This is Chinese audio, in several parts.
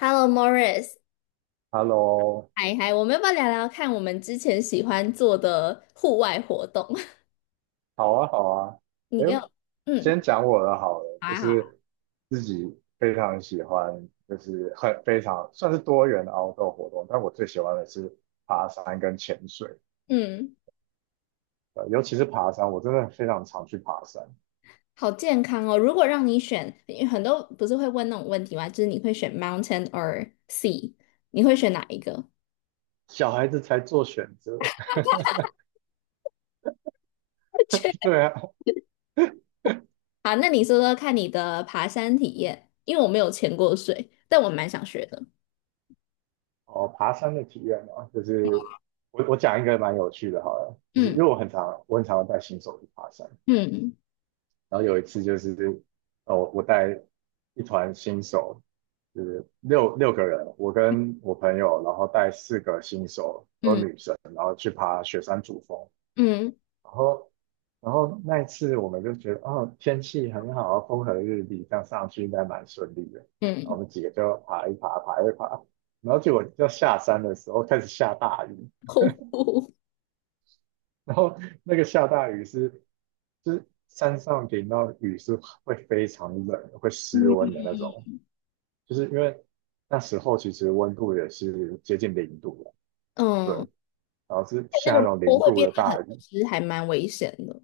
Hello, Morris，Hello，嗨嗨，我们要不要聊聊看我们之前喜欢做的户外活动？好啊，好啊。你哎，跟我，嗯先讲我的好了，好就啊，好啊，是自己非常喜欢，就是很非常算是多元的 outdoor 活动，但我最喜欢的是爬山跟潜水，嗯，尤其是爬山，我真的非常常去爬山。好健康哦。如果让你选，因为很多不是会问那种问题吗？就是你会选 mountain or sea，你会选哪一个？小孩子才做选择，确 对啊。好，那你说说看你的爬山体验，因为我没有潜过水，但我蛮想学的。哦，爬山的体验嘛，就是我讲一个蛮有趣的，好了，就是因为嗯我很常带新手去爬山，嗯然后有一次就是，哦，我带一团新手，就是六个人，我跟我朋友，然后带四个新手，都是嗯女生，然后去爬雪山主峰。嗯然后，然后那一次我们就觉得，哦，天气很好，风和日丽，这样上去应该蛮顺利的。然后我嗯，们几个就爬一爬，爬一爬，然后结果要下山的时候开始下大雨，瀑布，然后那个下大雨是就是山上淋到雨是会非常冷，会失温嗯的那种，就是因为那时候其实温度也是接近零度了，对，嗯，然后是那下那个种坡零会度变的得很大雨，湿，还蛮危险的。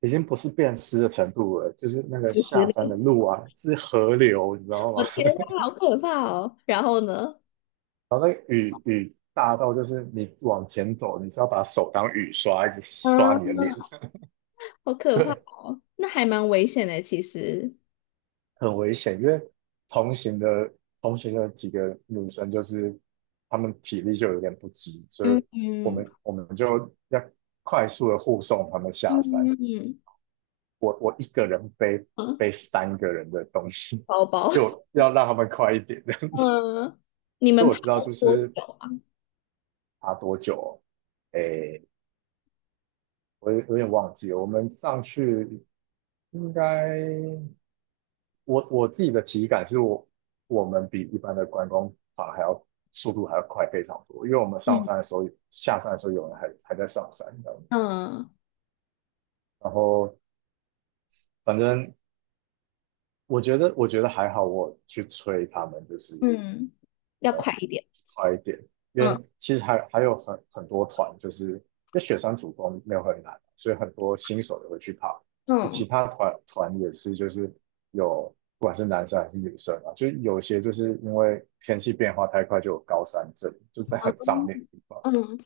已经不是变湿的程度了，就是那个五十下年，山的路啊是河流，你知道我吗？天呐，好可怕哦！然后呢？然后那个雨大到就是你往前走，你是要把手当雨刷一直啊，刷你的脸，好 可怕对。哦，那还蛮危险的，其实。很危险，因为同行的同行的几个女生就是她们体力就有点不支，所以嗯我嗯们我们就要快速的护送她们下山。嗯我一个人背嗯，背三个人的东西，包包，就要让他们快一点。嗯，你因为们我爬知道了就多是久啊？爬多久哦，诶，我有点忘记了，我们上去应该我自己的体感是我们比一般的观光团还要速度还要快非常多，因为我们上山嗯的时候、下山的时候，有人还在上山，你知道吗？嗯然后反正我觉得还好，我去催他们，就是嗯，要快一点。快一点，因嗯为其实还有很多团，就是那雪山主峰没有很难，所以很多新手也会去爬。就嗯其他团也是，就是有不管是男生还是女生啊，就有些就是因为天气变化太快，就有高山症，就在很上面的地方。嗯，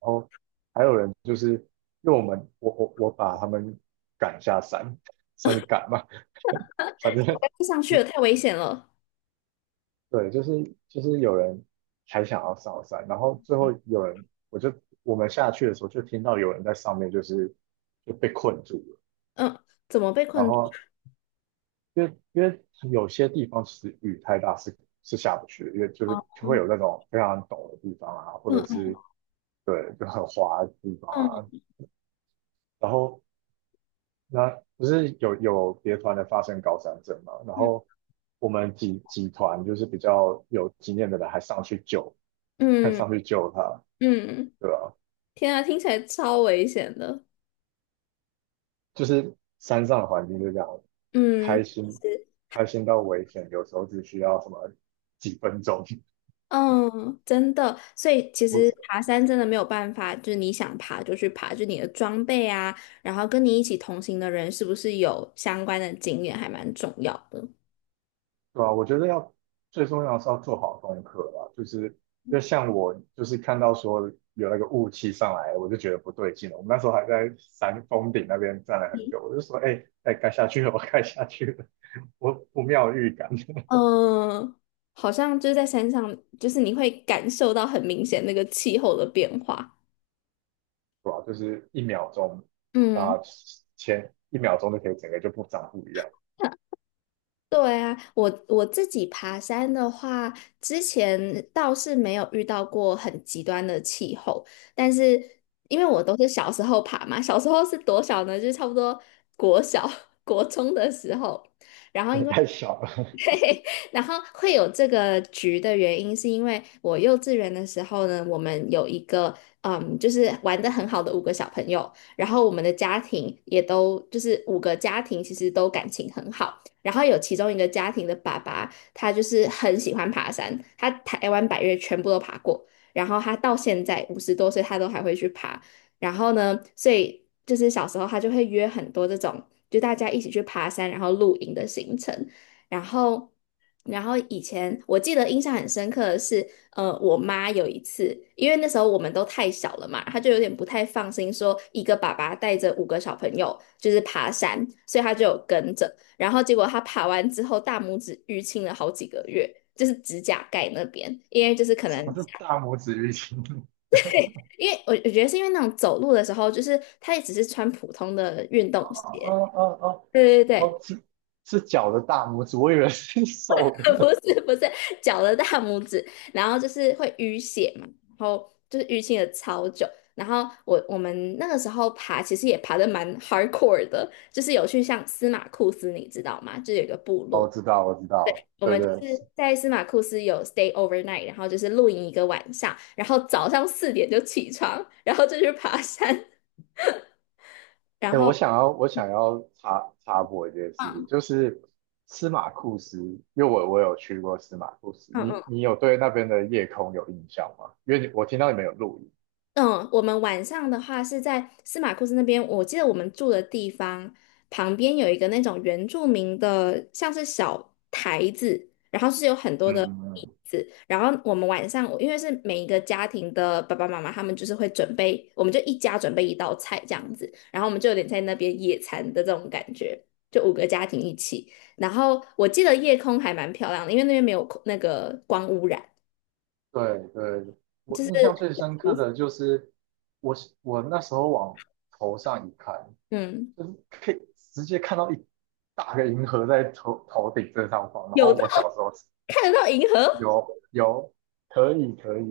然后还有人就是因为我们我把他们赶下山，算是赶嘛，反正。我快不上去了，太危险了。对，就是有人还想要上山，然后最后有人，我就我们下去的时候就听到有人在上面就被困住了，嗯，怎么被然困住？后因为有些地方其实雨太大是下不去的，因为哦就会有那种非常陡的地方啊，或嗯者嗯是对就很滑的地方啊，然后那不是有别团的发生高山症嘛，然嗯后我们几团就是比较有经验的人还上去救，还嗯上去救他。嗯，对啊，天啊，听起来超危险的。就是山上的环境就这样，嗯，开心，开心到危险，有时候只需要什么几分钟。嗯，真的，所以其实我，爬山真的没有办法，就是你想爬就去爬，就你的装备啊，然后跟你一起同行的人是不是有相关的经验，还蛮重要的。对啊，我觉得要最重要的是要做好功课吧，就是因为像我就是看到说有那个雾气上来，我就觉得不对劲了。我们那时候还在山峰顶那边站了很久，我就说，哎、哎，该下去了，我该下去了，我不妙预感。嗯，好像就是在山上，就是你会感受到很明显那个气候的变化。对吧，就是一秒钟嗯。啊、前一秒钟就可以整个就不一样，对啊，我自己爬山的话，之前倒是没有遇到过很极端的气候，但是因为我都是小时候爬嘛，小时候是多小呢？就是差不多国小、国中的时候，然后因为太小了。对，然后会有这个局的原因，是因为我幼稚园的时候呢，我们有一个嗯，就是玩的很好的五个小朋友，然后我们的家庭也都就是五个家庭其实都感情很好，然后有其中一个家庭的爸爸，他就是很喜欢爬山，他台湾百岳全部都爬过，然后他到现在50多岁，他都还会去爬，然后呢，所以就是小时候他就会约很多这种。就大家一起去爬山，然后露营的行程。然后，然后以前我记得印象很深刻的是，我妈有一次，因为那时候我们都太小了嘛，她就有点不太放心，说一个爸爸带着五个小朋友就是爬山，所以她就有跟着。然后结果她爬完之后，大拇指淤青了好几个月，就是指甲盖那边，因为就是为可什么能。是大拇指淤青？因为我觉得是因为那种走路的时候，就是她也只是穿普通的运动哦鞋，哦哦哦对对哦，对，是脚的大拇指，我以为是手 不的。是不是脚的大拇指，然后就是会淤血嘛，然后就是淤青了超久。然后我们那个时候爬，其实也爬的蛮 hardcore 的，就是有去像司马库斯，你知道吗？就是有一个部 哦，落，知道，我知道了，我对们就是对。在司马库斯有 stay overnight，然后就是露营一个晚上，然后早上4点就起床，然后就去爬山，然哎，后我想要插播一件事情，嗯就是司马库斯，因为我有去过司马库斯，嗯嗯。你有对那边的夜空有印象吗？因为你我听到你们有录音。嗯，我们晚上的话是在司马库斯那边，我记得我们住的地方旁边有一个那种原住民的，像是小台子，然后是有很多的嗯嗯椅嗯，子，然后我们晚上，因为是每一个家庭的爸爸妈妈，他们就是会准备，我们就一家准备一道菜这样子，然后我们就有点在那边野餐的这种感觉，就五个家庭一起，然后我记得夜空还蛮漂亮的，因为那边没有空那个光污染，对对，我就印象是最深刻的就是我我那时候往头上一看，嗯，就是可以直接看到一大个银河在头顶正上方。然有后到我小时候看得到银河。有可以可以，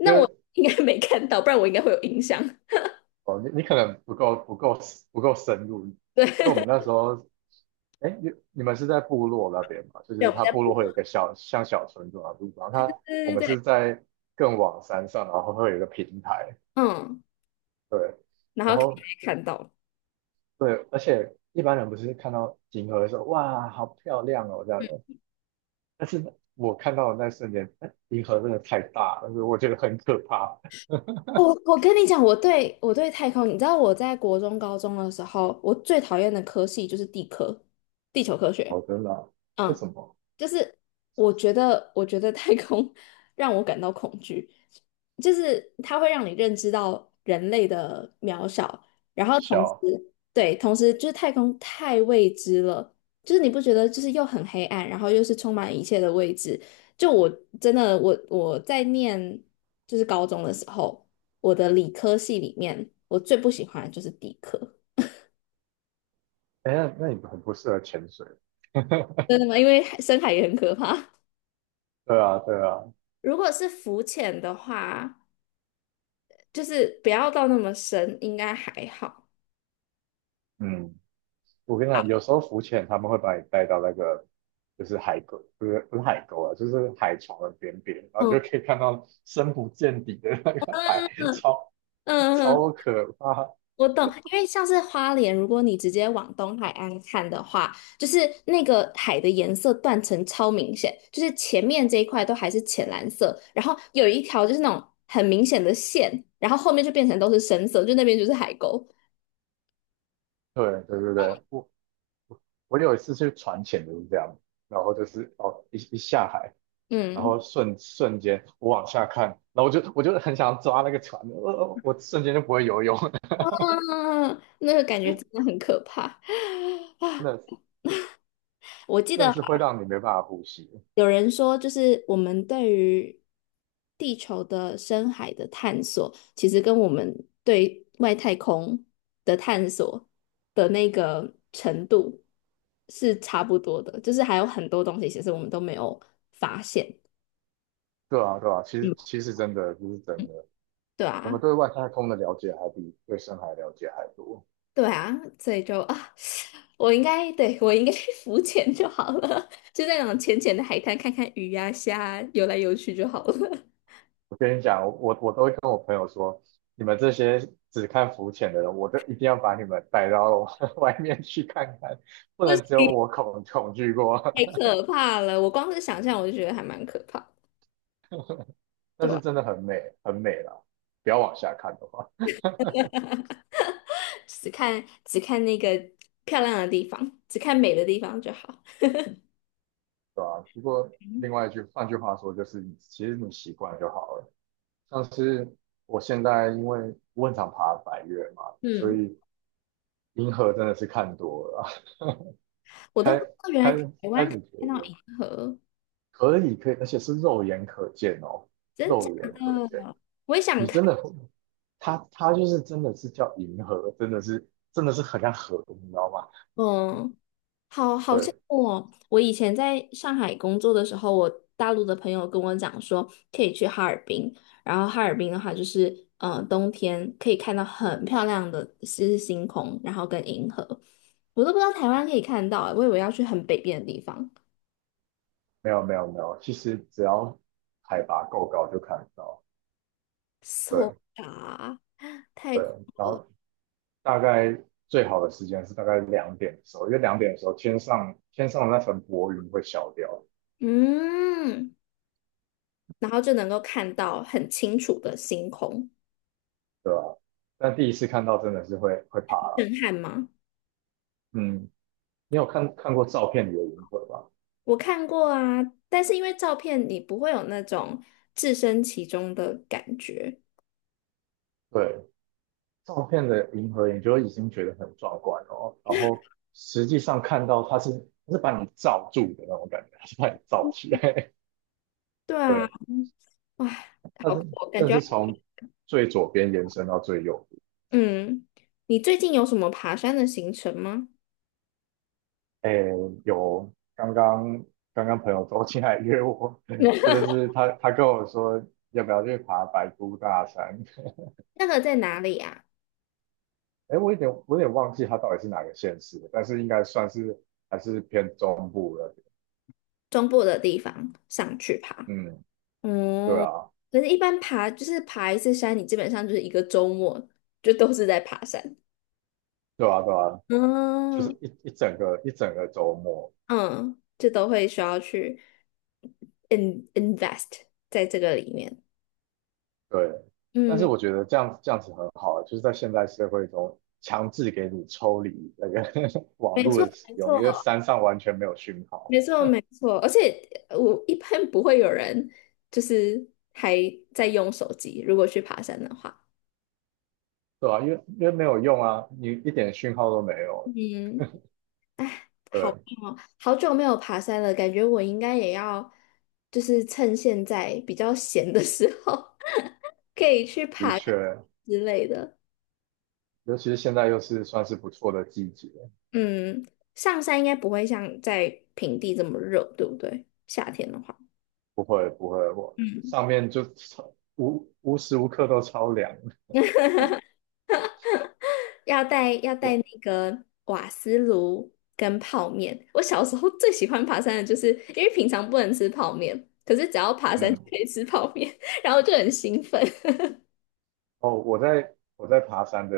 因为我 应该没看到，不然我应该会有印象。哦你可能不够深入，因对，为我们 那时候哎你们是在部落那边嘛，就对，是我们它在部落补。会有一个像小村庄的地方，我对对们是对，在更往山上，然后会有一个平台，嗯，对，然然后可后以看到。对，而且一般人不是看到银河的时候哇好漂亮哦这样，但是我看到的那瞬间，哎银河真的太大了，所以我觉得很可怕。我我跟你讲，我对太空，你知道我在国中、高中的时候，我最讨厌的科系就是地科，地球科学。哦，真的啊为嗯，什么？就是我觉得，我觉得太空 让我感到恐惧，就是它会让你认知到人类的渺小，渺然后同时，小。对，同时就是太空太未知了，就是你不觉得就是又很黑暗，然后又是充满一切的未知。就我真的，我在念就是高中的时候，我的理科系里面，我最不喜欢的就是地科，哎，那你很不适合潜水。真的吗？因为海深海也很可怕。对啊，对啊，如果是浮潜的话。就是不要到那么深，应该还好。嗯，我跟你讲，有时候浮潜他们会把你带到那个就是海沟，不是不是海沟啊，就是海床的边边，然后你就嗯可以看到深不见底的那个海，超嗯嗯，超可怕。我懂，因为像是花莲，如果你直接往东海岸看的话，就是那个海的颜色断层超明显，就是前面这一块都还是浅蓝色，然后有一条就是那种很明显的线，然后后面就变成都是深色，就那边就是海沟。对对对对，我有一次去船潜就是这样，然后就是哦一下海，然嗯，后瞬间我往下看，然后我就很想抓那个船，我瞬间就不会游泳。啊，那个感觉真的很可怕 真啊！的我记真的得。是会让你没办法呼吸。有人说，就是我们对于地球的深海的探索，其实跟我们对外太空的探索的那个程度是差不多的，就是还有很多东西其实我们都没有发现。对啊，对啊，其实嗯，其实真的这是真的，对我们啊，对外太空的了解还比对深海了解还多。对啊，所以就啊，我应该去浮潜就好了，就在那种浅浅的海滩看看鱼呀、虾啊游来游去就好了。我跟你讲，我都会跟我朋友说，你们这些只看浮潜的人，我都一定要把你们带到 外面去看看，不为什能只有么？我恐惧过。太 可怕了！我光是想象我就觉得还蛮可怕的但对是吧？真的很美，很美啦，不要往下看的话。只看只看那个漂亮的地方，只看美的地方就好。对吧？不过另外一句，换句话说，就是你其实你习惯就好了。像是我现在因为我很常爬百月嘛，所嗯，以银河真的是看多了啊，我都开不知道原来台开湾可始觉以得喝可以可以，而且是肉眼可见哦，真假？肉眼可见，我也想你真看。的会，它就是真的是叫银河，真的是很像河，你知道吗？哦。好好羡对，慕哦！我以前在上海工作的时候，我大陆的朋友跟我讲说，可以去哈尔滨，然后哈尔滨的话就是，冬天可以看到很漂亮的是星空，然后跟银河，我都不知道台湾可以看到欸，我以为要去很北边的地方没有没有没有，其实只要海拔够高就看得到，，so 对啊太对，空，然后大概最好的时间是大概两点的时候，因为两点的时候天上的那层薄云会消掉，嗯，然后就能够看到很清楚的星空，对吧，但第一次看到真的是会怕了。震撼吗？嗯，你有看过照片里的银河吗？我看过啊，但是因为照片你不会有那种置身其中的感觉。对，照片的银河你就已经觉得很壮观哦，然后实际上看到它是把你罩住的那种感觉，它是把你罩起来。对啊，对，哇，它好酷是哦感真的觉要是从最左边延伸到最右。嗯，你最近有什么爬山的行程吗？哎，有刚刚朋友周进来约我，这就 是他跟我说要不要去爬白姑大山。那个在哪里啊？哎，我有点忘记他到底是哪个县市的，但是应该算是还是偏中部的。中部的地方上去爬。嗯，对哦，啊，可是，一般爬就是爬一次山，你基本上就是一个周末就都是在爬山 对啊，对啊，就是嗯一整个周末。嗯，就都会需要去 in invest 在这个里面。对，但是嗯。我觉得这样子很好啊，就是在现代社会中强制给你抽离那个 网没络错，的使没用，因为错，山上完全没有讯号。没错，没错。而且我一般不会有人就是还在用手机，如果去爬山的话。对啊，因为没有用啊，你一点讯号都没有。嗯，好对，棒哦，好久没有爬山了，感觉我应该也要就是趁现在比较闲的时候，可以去的爬个确，之类的。尤其是现在又是算是不错的季节，嗯，上山应该不会像在平地这么热，对不对？夏天的话，不会不会，我嗯。上面就超无时无刻都超凉。要带要带我那个瓦斯炉跟泡面。我小时候最喜欢爬山的就是，因为平常不能吃泡面，可是只要爬山就嗯，可以吃泡面，然后就很兴奋。哦，我在爬山的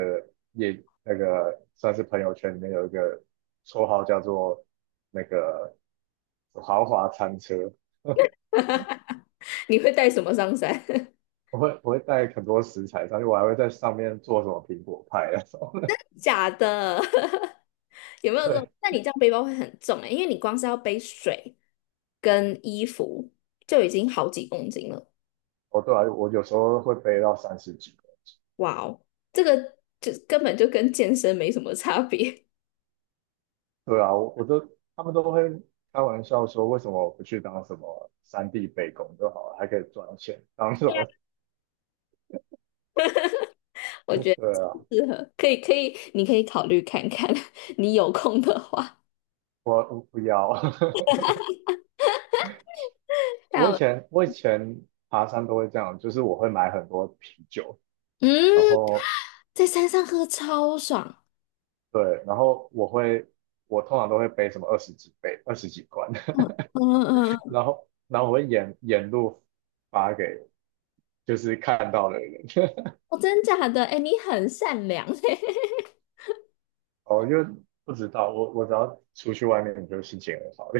也那个算是朋友圈里面有一个绰号叫做那个豪华餐车，你会带什么上山？我会带很多食材上去，我还会在上面做什么苹果派那种。假的，有没 有这种？对那你这样背包会很重哎、因为你光是要背水跟衣服就已经好几公斤了。哦，对啊，我有时候会背到30几个。哇哦，这个就根本就跟健身没什么差别。对啊，我我都他们都会开玩笑说，为什么我不去当什么3D 背工就好了，还可以赚钱，当什么？我觉 得对啊，适合，可以可以，你可以考虑看看，你有空的话。我不要。还我我以前爬山都会这样，就是我会买很多啤酒，然嗯，后在山上喝超爽。对，然后我通常都会背什么20几杯、20几罐，嗯嗯嗯，嗯然后我会沿路发给就是看到的人，哦，真假的？哎，你很善良 哦，因为不知道，我只要出去外面，我就心情很好，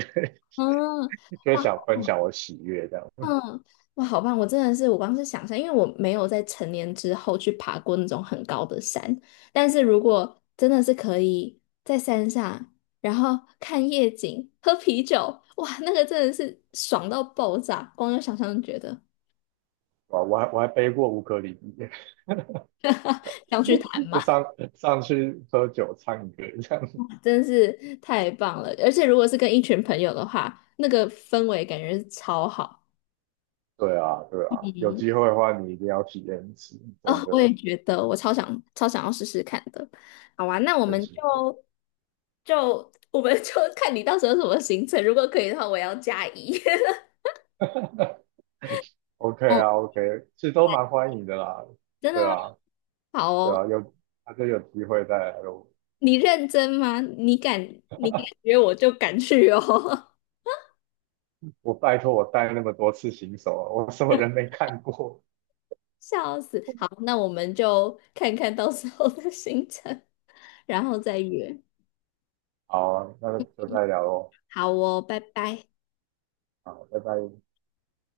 嗯，就哇，想分享我喜悦这样。嗯，哇，好棒！我真的是，我光是想象，因为我没有在成年之后去爬过那种很高的山，但是如果真的是可以在山上，然后看夜景、喝啤酒，哇，那个真的是爽到爆炸，光有想象就觉得。啊，我还背过乌克丽丽，上 去谈嘛，就上上去喝酒唱歌这样。真是太棒了！而且如果是跟一群朋友的话，那个氛围感觉是超好。对啊，对啊，有机会的话你一定要体验一次，哦，我也觉得，我超想超想要试试看的。好啊，那我真们就心会。就我们就 看你到时候什么行程，如果可以的话，我要加一。OK 哦，啊，OK，其实都蛮欢迎的啦。真的对吗？啊，好对啊，哦，他就有机会再来咯。你认真吗？你敢约我就敢去哦。我拜托我带那么多次新手啊，我什么人 没看过？笑死！好，那我们就看看到时候的行程，然后再约。好啊，那就再聊喽。好哦，拜拜。好，拜拜。